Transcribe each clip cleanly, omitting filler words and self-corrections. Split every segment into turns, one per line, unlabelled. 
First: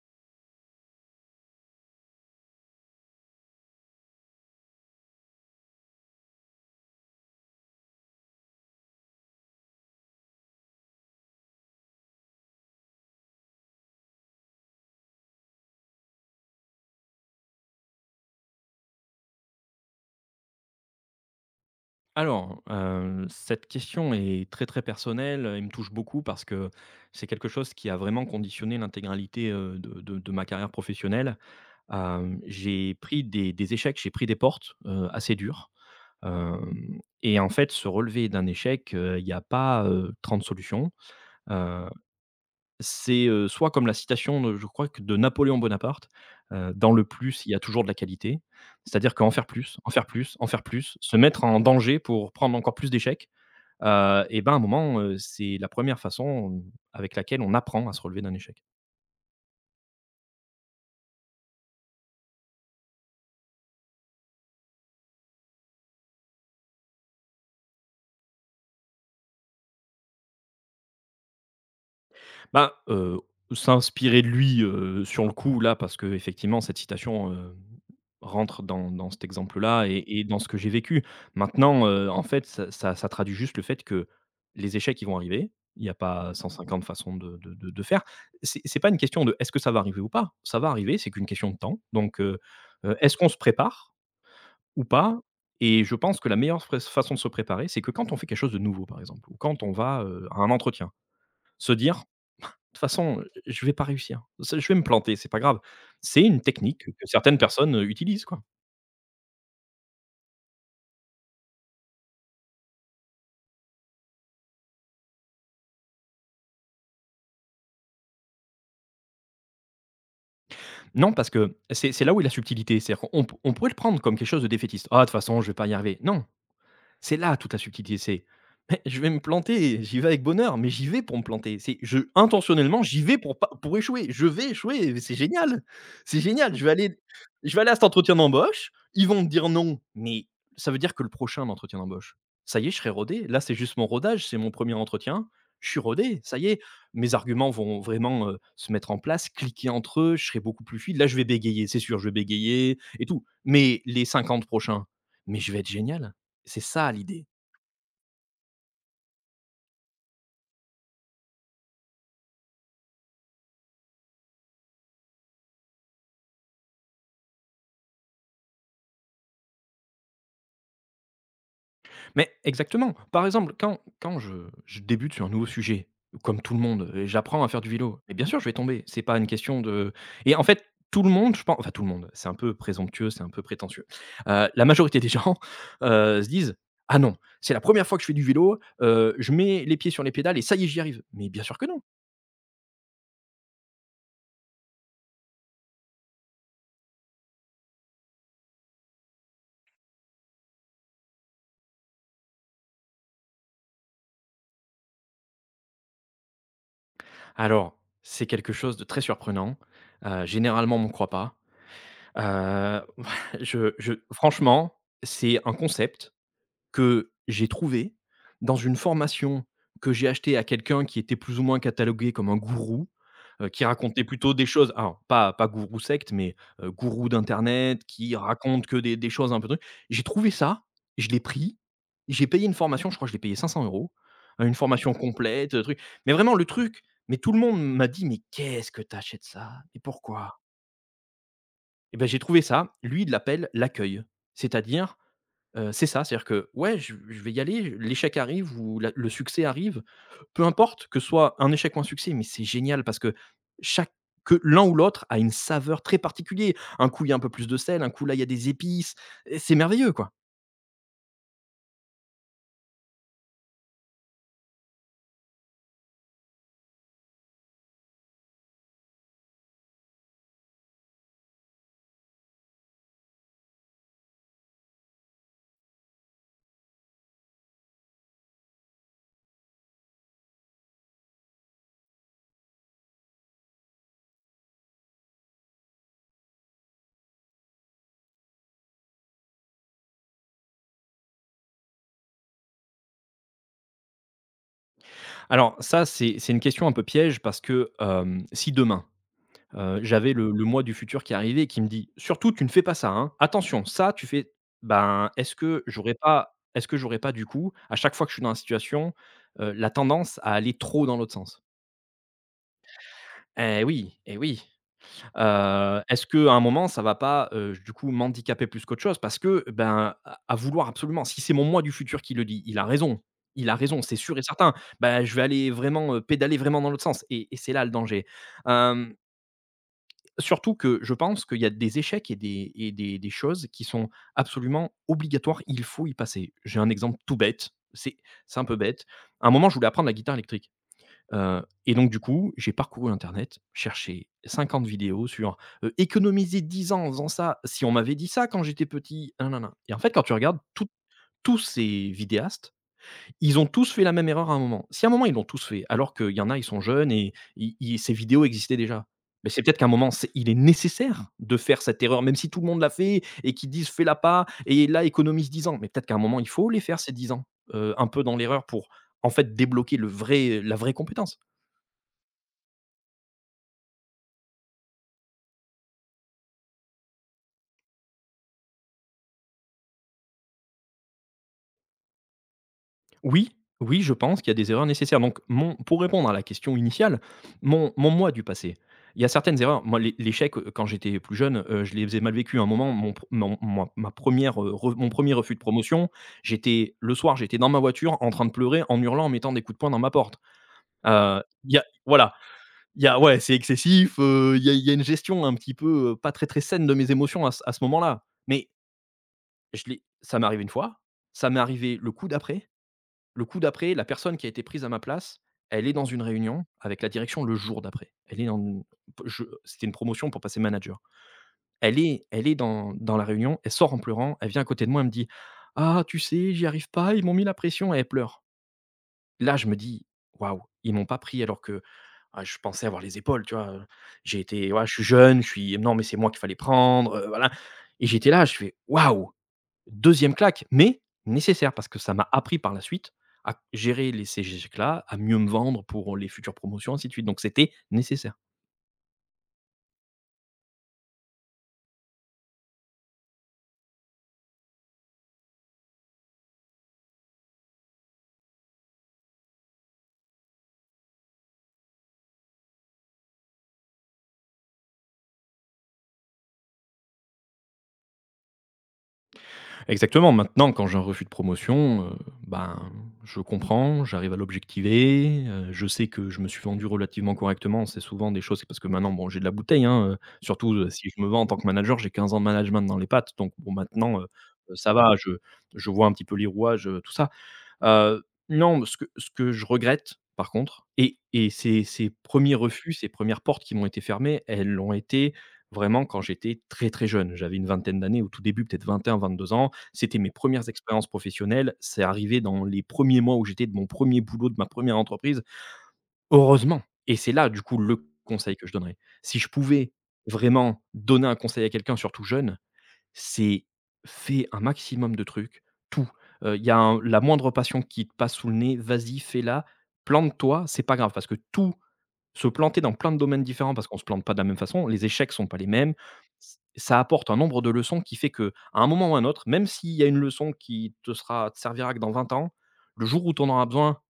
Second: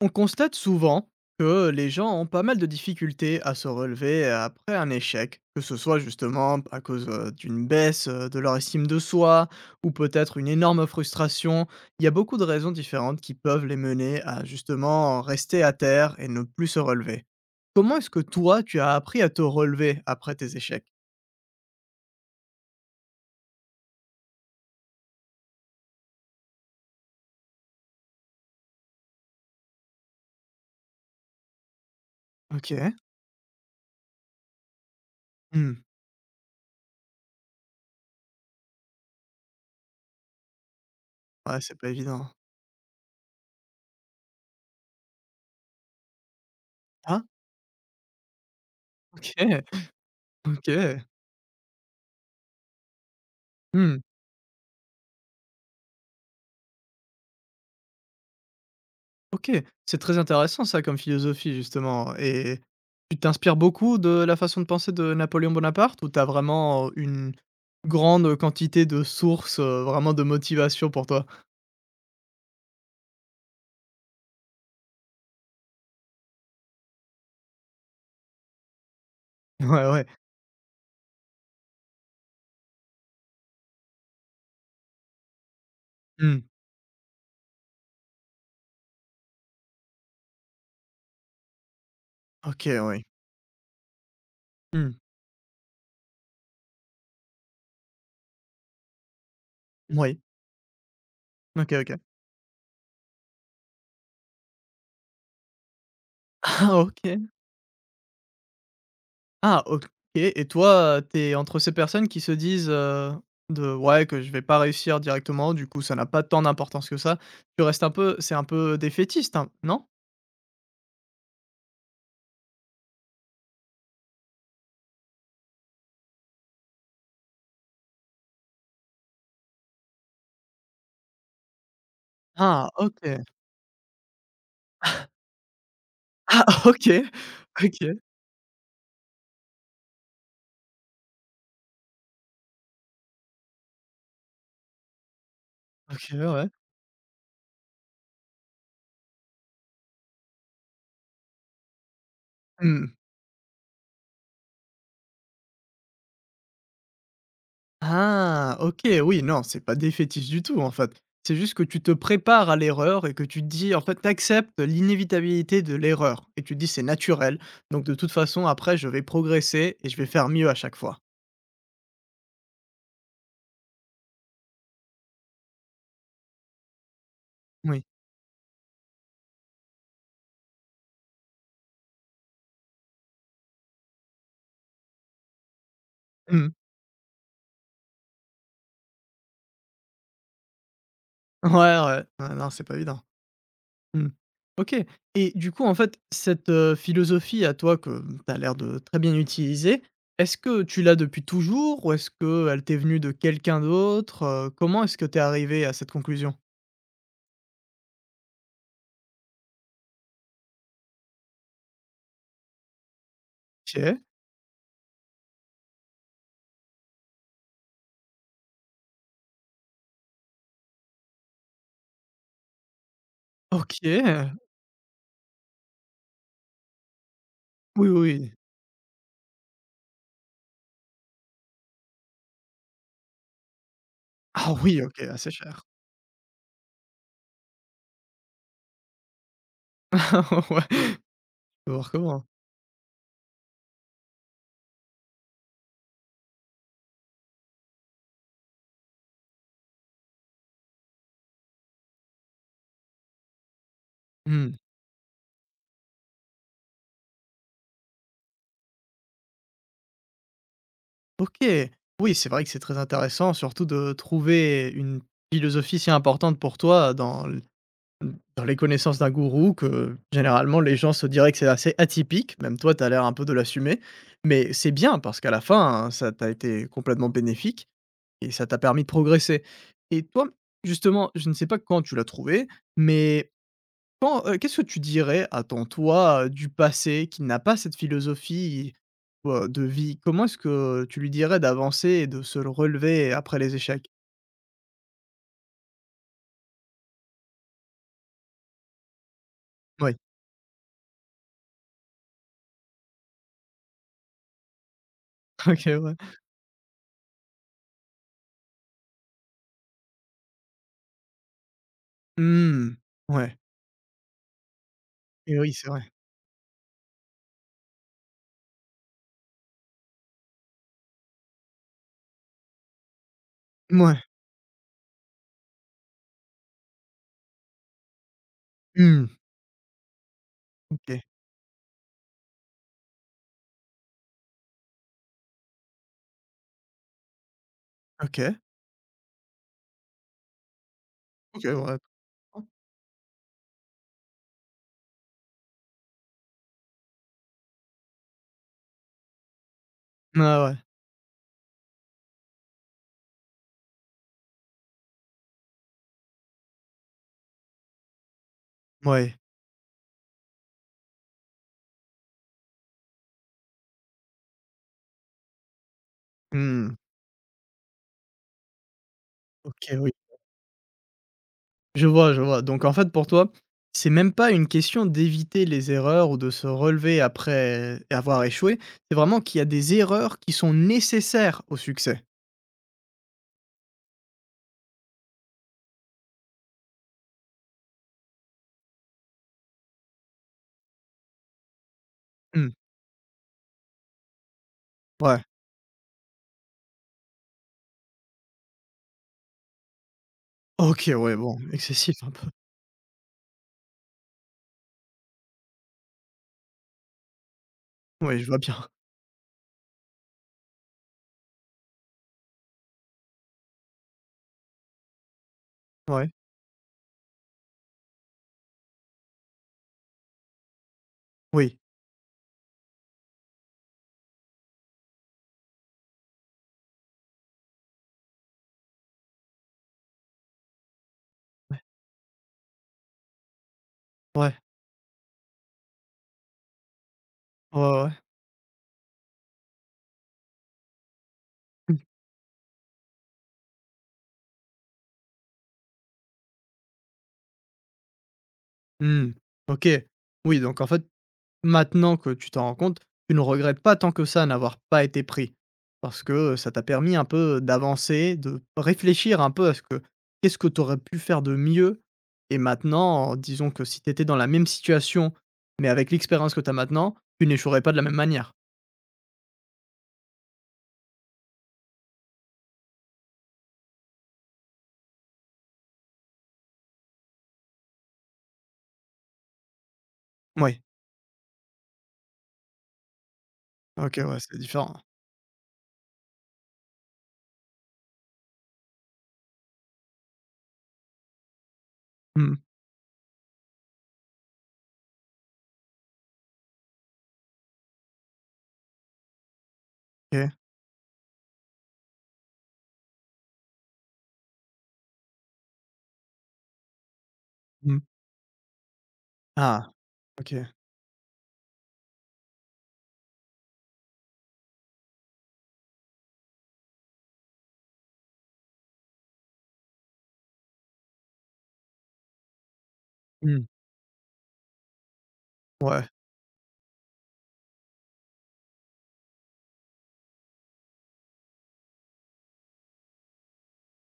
On constate souvent que les gens ont pas mal de difficultés à se relever après un échec, que ce soit justement à cause d'une baisse de leur estime de soi ou peut-être une énorme frustration. Il y a beaucoup de raisons différentes qui peuvent les mener à justement rester à terre et ne plus se relever. Comment est-ce que toi, tu as appris à te relever après tes échecs?
Alors, cette question est très, très personnelle, elle me touche beaucoup parce que c'est quelque chose qui a vraiment conditionné l'intégralité, de ma carrière professionnelle.
OK.
J'ai pris des échecs, j'ai pris des portes, assez dures,
Mmh.
hem et en fait, se relever d'un échec, il n'y a pas, 30 solutions.
Ouais, c'est
Heu,
pas évident.
c'est, soit comme la citation de je crois que de Napoléon Bonaparte: «Dans le
Ah,
plus, il y a toujours de la qualité». C'est-à-dire qu'en faire
OK.
plus, en faire plus, en faire plus,
OK.
se mettre en danger pour prendre encore plus d'échecs
Hmm.
et ben, à un moment, c'est la première façon avec laquelle on apprend à se relever d'un échec.
OK, c'est très intéressant ça comme philosophie justement et tu t'inspires beaucoup de la façon de penser de Napoléon Bonaparte ou t'as vraiment une grande quantité de sources, vraiment de motivation pour toi?
Ben, s'inspirer de lui, sur le coup là, parce que effectivement, cette citation, rentre dans cet
Ouais,
exemple-là et
ouais.
et dans ce que j'ai vécu. Maintenant, en fait, ça traduit juste le fait que les échecs, ils vont arriver. Il n'y a pas
Mmh.
150 façons de faire. C'est pas une question de: «Est-ce que ça va arriver ou pas?» Ça va arriver, c'est qu'une question de temps, donc
OK, oui.
est-ce qu'on se prépare? Ou
Mmh.
pas. Et je pense que la meilleure frais façon de se préparer, c'est que quand on fait quelque chose de nouveau, par exemple, ou quand on va,
Moui.
à un entretien,
OK,
se dire:
OK.
«De toute façon, je vais pas réussir, ça je vais me planter, c'est pas grave». C'est une
Ah
technique que
OK.
certaines personnes, utilisent, quoi.
Ah OK et toi, t'es entre ces personnes qui se disent, de: «Ouais, que je vais pas réussir directement, du coup ça n'a pas tant d'importance que ça». Tu restes un peu c'est un peu défaitiste, hein, non?
Non, parce que c'est là où est la subtilité, c'est-à-dire qu'on pourrait le prendre comme quelque chose de défaitiste: «Ah, de toute façon, je vais pas y arriver». Non, c'est là toute la subtilité, c'est: «Beh, je vais me planter, j'y vais avec bonheur, mais j'y vais pour me planter». C'est je
Ah
Intentionnellement, j'y vais
OK.
pour pas pour échouer. Je vais échouer, mais c'est génial! C'est génial, je vais aller
OK,
je vais aller à cet
OK,
entretien d'embauche, ils vont me dire non, mais ça veut dire que le prochain entretien d'embauche, ça y est, je serai rodé. Là, c'est juste mon rodage, c'est mon premier entretien, je suis
OK,
rodé, ça y
ouais.
est. Mes arguments vont vraiment, se mettre en place, cliquer entre eux, je serai beaucoup plus fluide. Là, je vais bégayer, c'est sûr, je vais bégayer
Mmh.
et tout, mais les 50 prochains, mais je vais être génial! C'est ça l'idée.
Ah, OK, oui, non, c'est pas défaitiste du tout, en fait. C'est juste que tu te prépares à l'erreur et que tu te dis en fait, tu acceptes l'inévitabilité de l'erreur et tu te dis: «C'est naturel, donc de toute façon, après, je vais progresser et je vais faire mieux à chaque fois».
Mais exactement. Par exemple, quand je débute sur un nouveau sujet, comme tout le monde, j'apprends à faire du
Oui.
vélo, mais bien sûr je vais tomber. C'est pas une question de et en fait, tout le monde, je pense, enfin tout le monde, c'est un peu présomptueux, c'est un peu prétentieux. La majorité des gens, se
Mmh.
disent: «Ah non, c'est la première fois que je fais du vélo, je mets les pieds sur les pédales et ça y est j'y arrive». Mais bien
Ouais,
sûr que non.
ouais. Ouais, non, c'est pas évident. Mmh. OK et du coup, en fait, cette, philosophie à toi que tu as l'air de très bien utiliser, est-ce que tu l'as depuis toujours ou est-ce qu'elle t'est venue de quelqu'un d'autre, heu? Comment est-ce que tu es arrivé à cette conclusion?
Alors, c'est quelque chose de très surprenant, généralement on ne croit pas. Heu, je
OK.
franchement, c'est un concept que j'ai trouvé dans une formation que j'ai achetée à quelqu'un qui était plus ou moins catalogué comme un gourou, qui racontait plutôt
OK.
des choses, alors pas gourou secte, mais gourou d'internet
Oui, oui,
qui
oui.
raconte que des choses un peu trucs. J'ai trouvé ça, je l'ai pris, j'ai payé une formation, je crois que je l'ai payé 500 euros,
Ah
une
oui,
formation
OK, assez
complète,
cher.
truc. Mais vraiment le truc, mais tout le monde m'a dit: «Mais qu'est-ce que t'achètes ça? Et pourquoi?»
Ouais, faut voir
Et ben j'ai
comment.
trouvé ça, lui il l'appelle l'accueil. C'est-à-dire, c'est ça, c'est-à-dire que, ouais, je vais y aller, l'échec arrive ou la le succès arrive, peu importe, que ce soit un échec ou un succès, mais c'est génial parce que chaque que
Mmh.
l'un ou l'autre a une saveur très particulière. Un coup, il y a un peu plus de sel, un coup, là, il y a des épices et c'est merveilleux, quoi.
OK. Oui, c'est vrai que c'est très intéressant surtout de trouver une philosophie si importante pour toi dans Mmh, dans les connaissances d'un gourou que, généralement, les gens se diraient que c'est assez atypique, même toi tu as l'air un peu de l'assumer, mais c'est bien parce qu'à la fin, hein, ça t'a été complètement bénéfique et ça t'a permis de progresser et toi, justement, je ne sais pas quand tu l'as trouvé, mais quand, qu'est-ce que tu dirais à ton toi, du passé qui n'a pas cette philosophie, de vie? Comment est-ce que tu lui dirais d'avancer et de se le relever après les échecs?
Alors ça, c'est une question un peu piège parce que, si demain,
Oui,
j'avais le moi du futur qui arrivait et qui me dit: «Surtout tu ne fais pas ça, hein. Attention, ça tu fais», ben, est-ce que
OK,
j'aurais
ouais.
pas est-ce que j'aurais pas du coup, à chaque fois que je suis dans la situation, la tendance à aller trop dans l'autre sens?
Mmh, ouais
Eh oui, eh oui.
et oui, c'est vrai.
Est-ce que à un moment ça va pas, du coup m'handicaper plus qu'autre chose? Parce que, ben, à vouloir absolument si c'est mon moi du futur qui le dit, il a raison, c'est
Ouais.
sûr et certain. Ben je vais aller vraiment, pédaler vraiment dans l'autre sens et c'est là le danger.
Mmh.
Surtout que je
OK.
pense qu'il y a des échecs et des choses qui sont absolument obligatoires, il faut y passer. J'ai un exemple tout bête, c'est
OK.
c'est un peu bête. À un moment, je voulais apprendre la guitare électrique,
OK,
et
ouais.
donc du coup, j'ai parcouru internet, cherché 50 vidéos sur, économiser 10 ans en faisant ça, si on m'avait dit ça quand j'étais petit, nin nin nin et en fait, quand tu regardes
Ah ouais,
tous ces vidéastes, ils ont tous fait la même erreur à un moment. Si à un moment ils l'ont tous fait, alors qu'il y en a, ils sont jeunes et i i ces vidéos existaient déjà.
ouais.
Mais c'est peut-être qu'à un moment, c'est il est nécessaire de faire cette erreur, même si tout le monde l'a fait et qu'ils disent: «Fais-la pas et là, économise 10 ans». Mais peut-être qu'à un moment, il faut les
Mmh.
faire ces 10 ans, un peu dans l'erreur pour, en fait,
OK,
débloquer le
oui.
vrai la vraie compétence.
Je vois, je vois. Donc en fait, pour toi, c'est même pas une question d'éviter les erreurs ou de se relever après avoir échoué, c'est vraiment qu'il y a des erreurs qui sont nécessaires au succès?
Oui, oui, je pense qu'il y a des erreurs nécessaires. Donc, mon pour répondre à la question initiale, mon moi du passé, il y a certaines erreurs. Moi, l'échec, quand j'étais plus jeune, je les ai mal vécu. À un
Mmh.
moment, mon pr mon moi ma première, re re mon premier
Ouais.
refus de promotion, j'étais le soir, j'étais dans ma voiture en train de pleurer, en hurlant, en mettant des coups de poing dans ma porte.
OK, ouais, bon,
Il y a
excessif un
voilà,
peu.
il y a ouais, c'est excessif, il y a une gestion un petit peu, pas très, très saine de mes émotions à ce moment-là.
Oui, je vois
Mais
bien.
je l'ai ça m'est arrivé une fois, ça m'est arrivé le coup d'après. Le coup d'après, la personne qui a été prise à ma place, elle est dans une
Ouais.
réunion avec la direction le jour d'après. Elle est dans une. Je C'était une promotion pour passer manager.
Oui.
Elle est dans la réunion, elle sort en pleurant, elle vient à côté de moi, elle me dit: «Ah tu sais, j'y arrive pas, ils m'ont mis la pression», et elle pleure. Là, je me dis: «Waouh, ils m'ont pas pris alors
Ouais.
que, ah, je pensais avoir les épaules», tu vois? J'ai
Ouais.
été, ouais, je suis jeune, je suis non mais c'est moi qu'il fallait prendre, voilà,
Ouais,
et
ouais.
j'étais là, je fais: «Waouh!» Deuxième claque, mais nécessaire parce
Mmh.
que ça m'a appris par la suite à gérer les ces échecs-là, à mieux me vendre pour les futures promotions, ainsi de suite. Donc c'était nécessaire.
Mmh. OK. Oui, donc en fait maintenant que tu t'en rends compte, tu ne regrettes pas tant que ça n'avoir pas été pris. Parce que, ça t'a permis un peu d'avancer, de réfléchir un peu à ce que qu'est-ce que tu aurais pu faire de mieux? Et maintenant, disons que si tu étais dans la même situation, mais avec l'expérience que tu as maintenant, tu n'échouerais pas de la même manière.
Exactement. Maintenant, quand j'ai un refus de promotion, ben, je comprends, j'arrive à l'objectiver, je sais que je me suis vendu relativement correctement. C'est souvent des choses c'est parce que maintenant, bon, j'ai de la bouteille, hein, surtout,
Oui.
si je me vends en tant que manager, j'ai 15 ans de management dans les pattes, donc bon,
OK,
maintenant,
ouais, c'est
ça
différent.
va, je vois un petit peu les rouages, tout ça. Heu, non, ce que je regrette par contre, et ces un
Mmh.
refus, ces premières portes qui m'ont été fermées, elles l'ont été vraiment quand j'étais très, très jeune. J'avais une vingtaine d'années au tout début, peut-être 21, 22 ans. C'était mes
OK.
premières expériences professionnelles. C'est arrivé dans les premiers mois où j'étais de mon premier boulot, de ma première entreprise. Heureusement, et c'est là, du coup,
Mmh.
le conseil que je donnerais. Si je
Ah,
pouvais
OK.
vraiment donner un conseil à quelqu'un, surtout jeune, c'est fais un maximum de trucs, tout. Il y a un La moindre passion qui te passe sous le nez, vas-y, fais-la, plante-toi, c'est pas grave parce que tout se planter dans plein de domaines
Mmh.
différents parce qu'on se plante pas de la même façon, les échecs sont pas les mêmes.
Ouais.
Ç ça apporte un nombre de leçons qui fait que à un moment ou à un autre, même s'il y a une leçon qui te servira que dans 20 ans, le jour où tu en auras besoin,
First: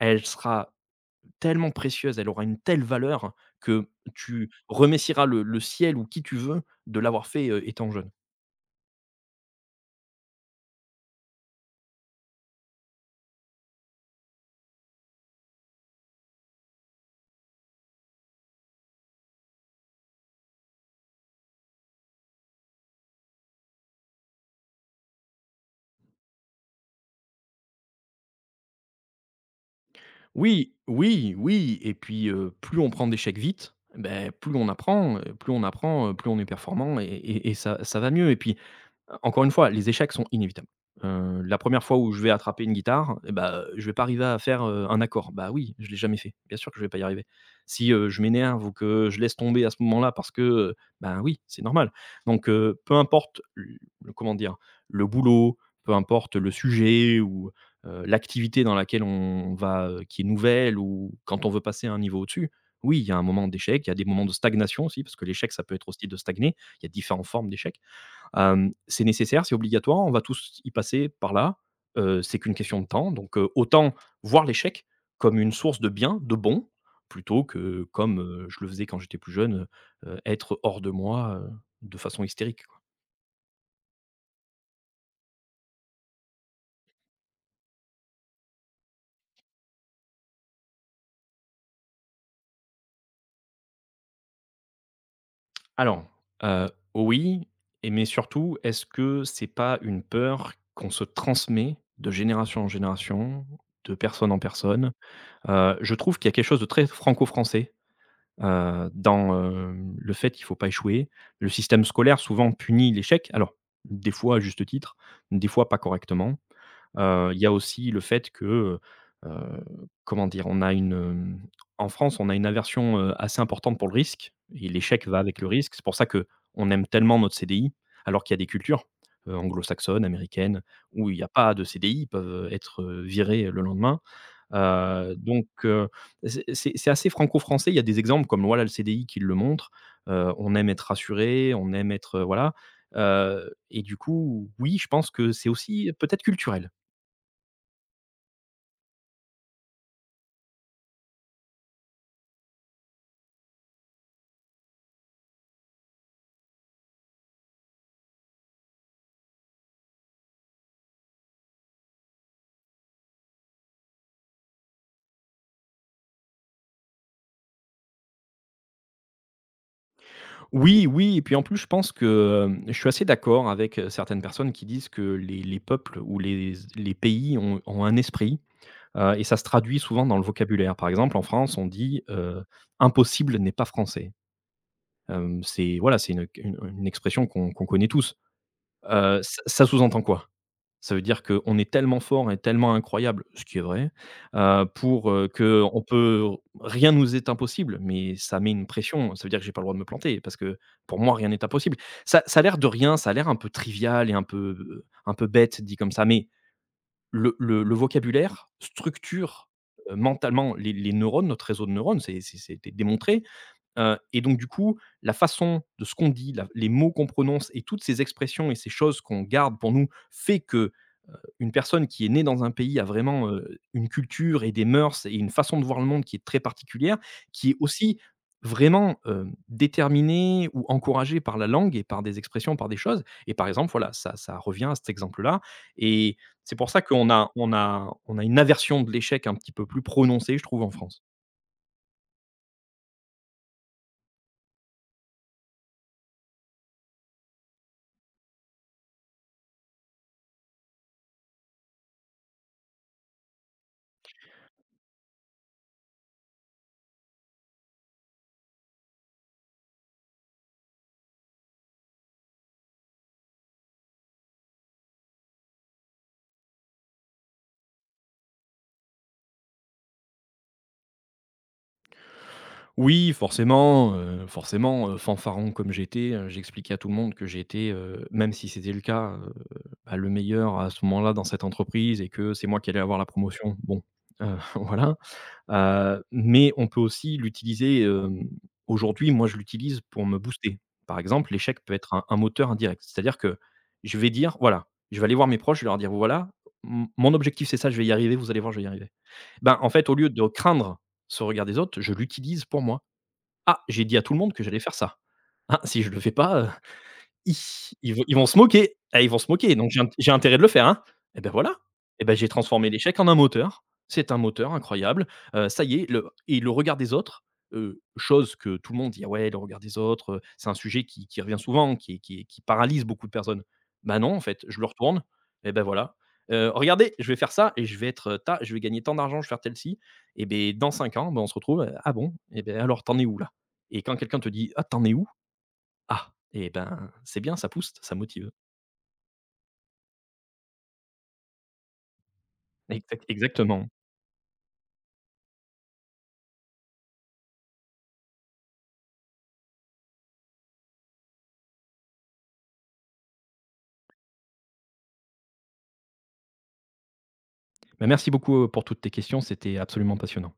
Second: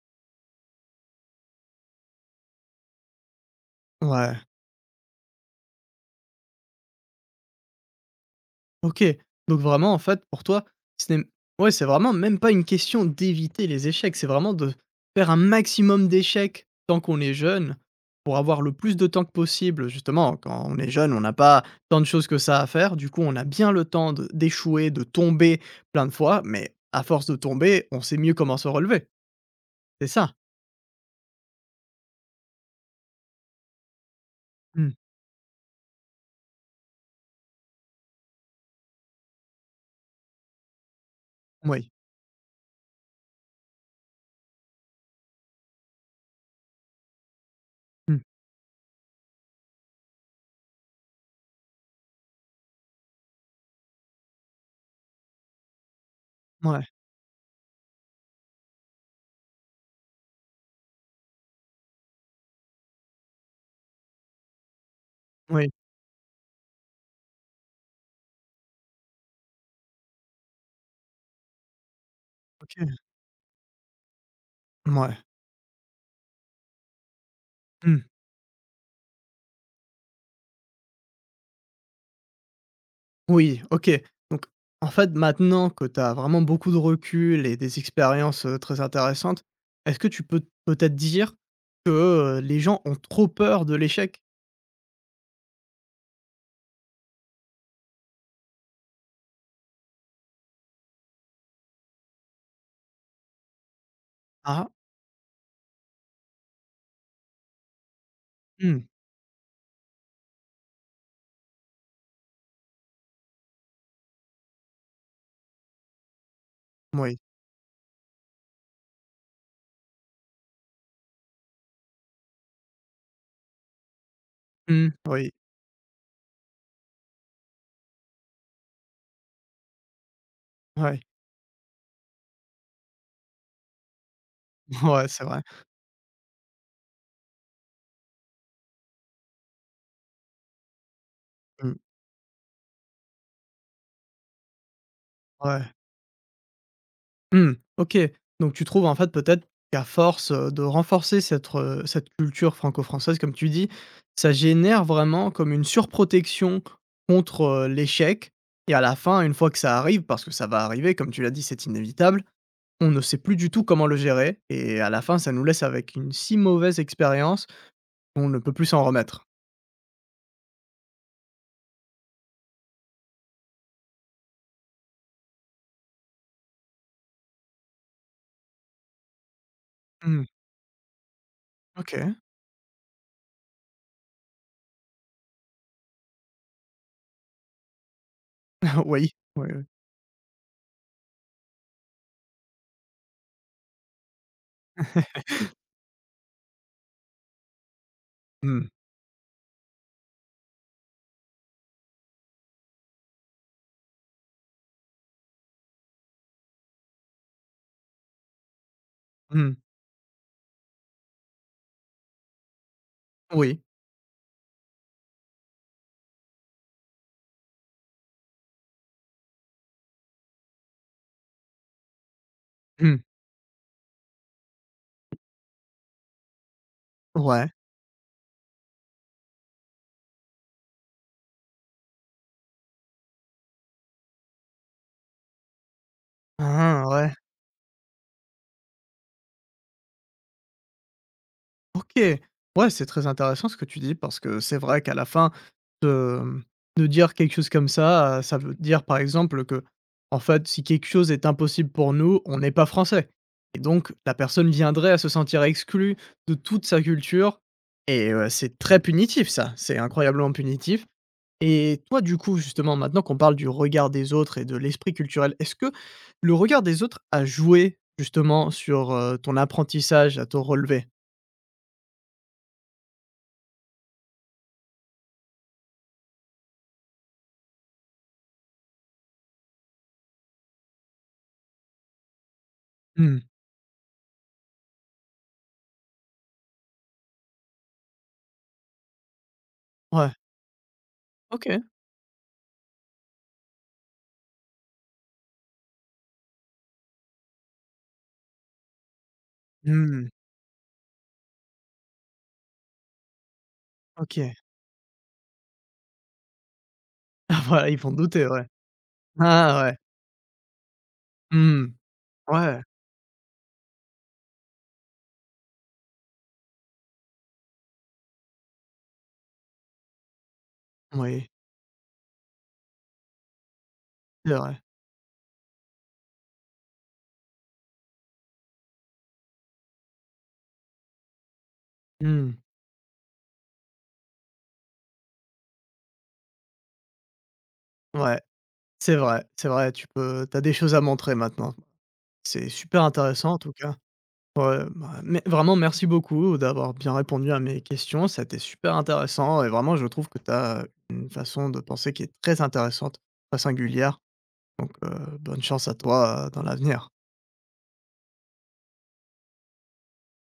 elle sera tellement précieuse, elle aura une telle valeur que
Ouais.
tu remercieras le ciel ou qui tu veux de l'avoir fait, étant jeune.
OK, donc vraiment, en fait, pour toi, ce n'est ouais, c'est vraiment même pas une question d'éviter les échecs, c'est vraiment de faire un maximum d'échecs tant qu'on est jeune, pour avoir le plus de temps que possible. Justement, quand on est jeune, on n'a pas tant de choses que ça à faire, du coup, on a bien le temps de d'échouer, de tomber plein de fois, mais à force de tomber, on sait mieux comment se relever. C'est ça?
Oui, oui, oui et puis, plus on prend d'échecs vite, ben plus on
Mmh,
apprend, plus on est performant et ça va mieux et puis, encore une fois, les échecs sont inévitables. La première
moui.
fois où je vais attraper une guitare, et bah, je vais pas arriver à faire, un accord. Bah, oui, je l'ai jamais fait. Bien sûr que je vais pas y arriver. Si,
Mmh,
je m'énerve ou que je laisse tomber à ce moment-là parce que, ben, oui, c'est normal. Donc, peu importe l le, comment dire? Le boulot, peu importe le
mouais,
sujet ou, l'activité dans laquelle on va, qui est nouvelle ou quand on veut passer à un niveau au-dessus, oui, il y a un moment d'échec, il y a des moments de stagnation aussi, parce que l'échec, ça
oui,
peut être aussi de stagner. Il y a différentes formes d'échec. C'est nécessaire, c'est obligatoire, on va tous y passer par là, c'est qu'une question
OK,
de temps, donc, autant voir l'échec
ouais.
comme une source de bien, de bon, plutôt que
Mmh.
comme, je le faisais quand j'étais plus jeune, être hors de moi, de façon hystérique, quoi.
Oui, OK. Donc, en fait, maintenant que tu as vraiment beaucoup de recul et des expériences, très intéressantes, est-ce que tu peux peut-être dire que, les gens ont trop peur de l'échec?
Alors, heu, oui et mais surtout, est-ce que c'est pas une peur qu'on se transmet de génération en génération, de personne en
Ah!
personne? Je trouve qu'il y a quelque chose de très franco-français,
Mmh.
dans, le fait qu'il ne faut pas échouer. Le système scolaire souvent punit l'échec, alors des fois à juste titre, des fois pas correctement.
Oui.
Il y a aussi le fait que, heu, comment dire? On a une, hem, en France, on a une aversion, assez importante pour le risque et
Mmh.
l'échec va
Oui.
avec le risque. C'est pour ça que on aime tellement notre CDI, alors qu'il y a des cultures, anglo-saxonnes, américaines,
Ouais.
où il n'y a pas de CDI, ils peuvent être, virés le lendemain.
Ouais,
Heu,
c'est vrai.
donc heu, c'est assez franco-français. Il y a des exemples comme voilà le CDI qui le montre. On aime être rassuré,
Mmh.
on aime être, voilà. Et du coup, oui, je pense que c'est
Ouais.
aussi peut-être culturel.
Mmh, OK. Donc tu trouves en fait peut-être qu'à force, de renforcer cette culture franco-française comme tu dis, ça génère vraiment comme une surprotection contre, l'échec et à la fin, une fois que ça arrive, parce que ça va arriver comme tu l'as dit, c'est inévitable, on ne sait plus du tout comment le gérer et à la fin, ça nous laisse avec une si mauvaise expérience qu'on ne peut plus s'en remettre.
Oui, oui, et puis en plus, je pense que, je suis assez d'accord avec, certaines personnes qui disent que les peuples ou les pays ont un esprit, et ça se traduit souvent dans le
Mmh,
vocabulaire. Par exemple, en France, on dit:
OK.
«Impossible n'est pas français». C'est voilà, c'est une expression qu'on connaît tous.
Oui,
Ç
oui, oui.
ça sous-entend quoi? Ça veut dire qu'on est tellement fort et tellement incroyable, ce qui est vrai, que on peut rien nous est impossible, mais ça met une
Mmh,
pression. Ça veut dire que j'ai pas le droit de me planter parce que, pour moi, rien n'est impossible. Ça a l'air de rien, ça a l'air un peu trivial et un peu bête dit comme ça, mais le vocabulaire structure,
mmh.
mentalement les neurones, notre réseau de neurones, c'était démontré,
Oui.
et donc du coup, la façon de ce qu'on dit, la les mots qu'on prononce et toutes ces expressions et ces choses qu'on garde pour nous fait que une personne qui est née dans un pays a
Mmh.
vraiment, une culture et des mœurs et une façon de voir le monde qui est très particulière,
Ouais.
qui est aussi vraiment, déterminée ou encouragée par la langue et par des expressions, par des choses et par exemple, voilà, ça revient à cet exemple-là et c'est pour ça
Hein,
qu'on
ouais.
a on a on a une aversion de l'échec un petit peu plus prononcée, je trouve, en France.
OK. Ouais, c'est très intéressant ce que tu dis parce que c'est vrai qu'à la fin, de de dire quelque chose comme ça, ça veut dire par exemple que, en fait, si quelque chose est impossible pour nous, on n'est pas français et donc la personne viendrait à se sentir exclue de toute sa culture et c'est très punitif ça, c'est incroyablement punitif et toi, du coup, justement, maintenant qu'on parle du regard des autres et de l'esprit culturel, est-ce que le regard des autres a joué justement sur, ton apprentissage, à ton relevé?
Oui, forcément, fanfaron comme j'étais, j'expliquais à tout le monde que j'étais, même si c'était le cas, bah, le meilleur à ce moment-là dans cette entreprise et que c'est moi qui allais avoir la
Mmh.
promotion. Bon, voilà, mais on peut aussi l'utiliser, aujourd'hui, moi, je l'utilise pour
Ouais.
me booster. Par exemple,
OK.
l'échec peut être un moteur indirect. C'est-à-dire que je vais dire: «Voilà», je vais aller voir mes proches, je vais leur dire: «Voilà, m mon objectif, c'est ça, je vais y arriver, vous allez voir, je vais y arriver». Ben, en fait, au
Mmh,
lieu de craindre ce regard des autres, je l'utilise pour moi. Ah, j'ai dit à tout le
OK.
monde que j'allais faire ça. Ah, si je le fais pas, Hi,
Ah bah, ils vont
ils vont
douter,
se
ouais.
moquer. Ah, ils vont se moquer,
Ah
donc
ouais.
j'ai intérêt de le faire, hein. Et bah, voilà.
Mmh.
Et bah, j'ai
Ouais,
transformé l'échec en un moteur. C'est un moteur incroyable. Ça y est, le et le regard des autres, chose que tout le monde dit: «Ah ouais, le regard des autres, c'est un sujet qui
oui,
revient souvent, qui est qui paralyse beaucoup de personnes». Bah, non, en
c'est
fait, je
vrai.
le retourne et bah, voilà. Regardez, je vais faire ça et je vais être, ta je vais gagner tant d'argent, je vais faire tel ci et beh, dans 5 ans, bah, on se retrouve: «Ah bon?
Mmh.
Et beh, alors tu en es où là?» Et quand quelqu'un te dit: «Ah, tu en es où?» Ah! Et ben, c'est bien, ça pousse, ça
Ouais,
motive.
c'est vrai, tu peux tu as des choses à montrer maintenant. C'est super
Exact
intéressant en tout
exactement.
cas. Ouais, bah, mais vraiment merci beaucoup d'avoir bien répondu à mes questions, ça a été super intéressant et vraiment je trouve que tu as une façon de penser qui est très intéressante, très singulière donc bonne chance à toi, dans l'avenir.
Bah, merci beaucoup, pour toutes tes questions, c'était absolument passionnant.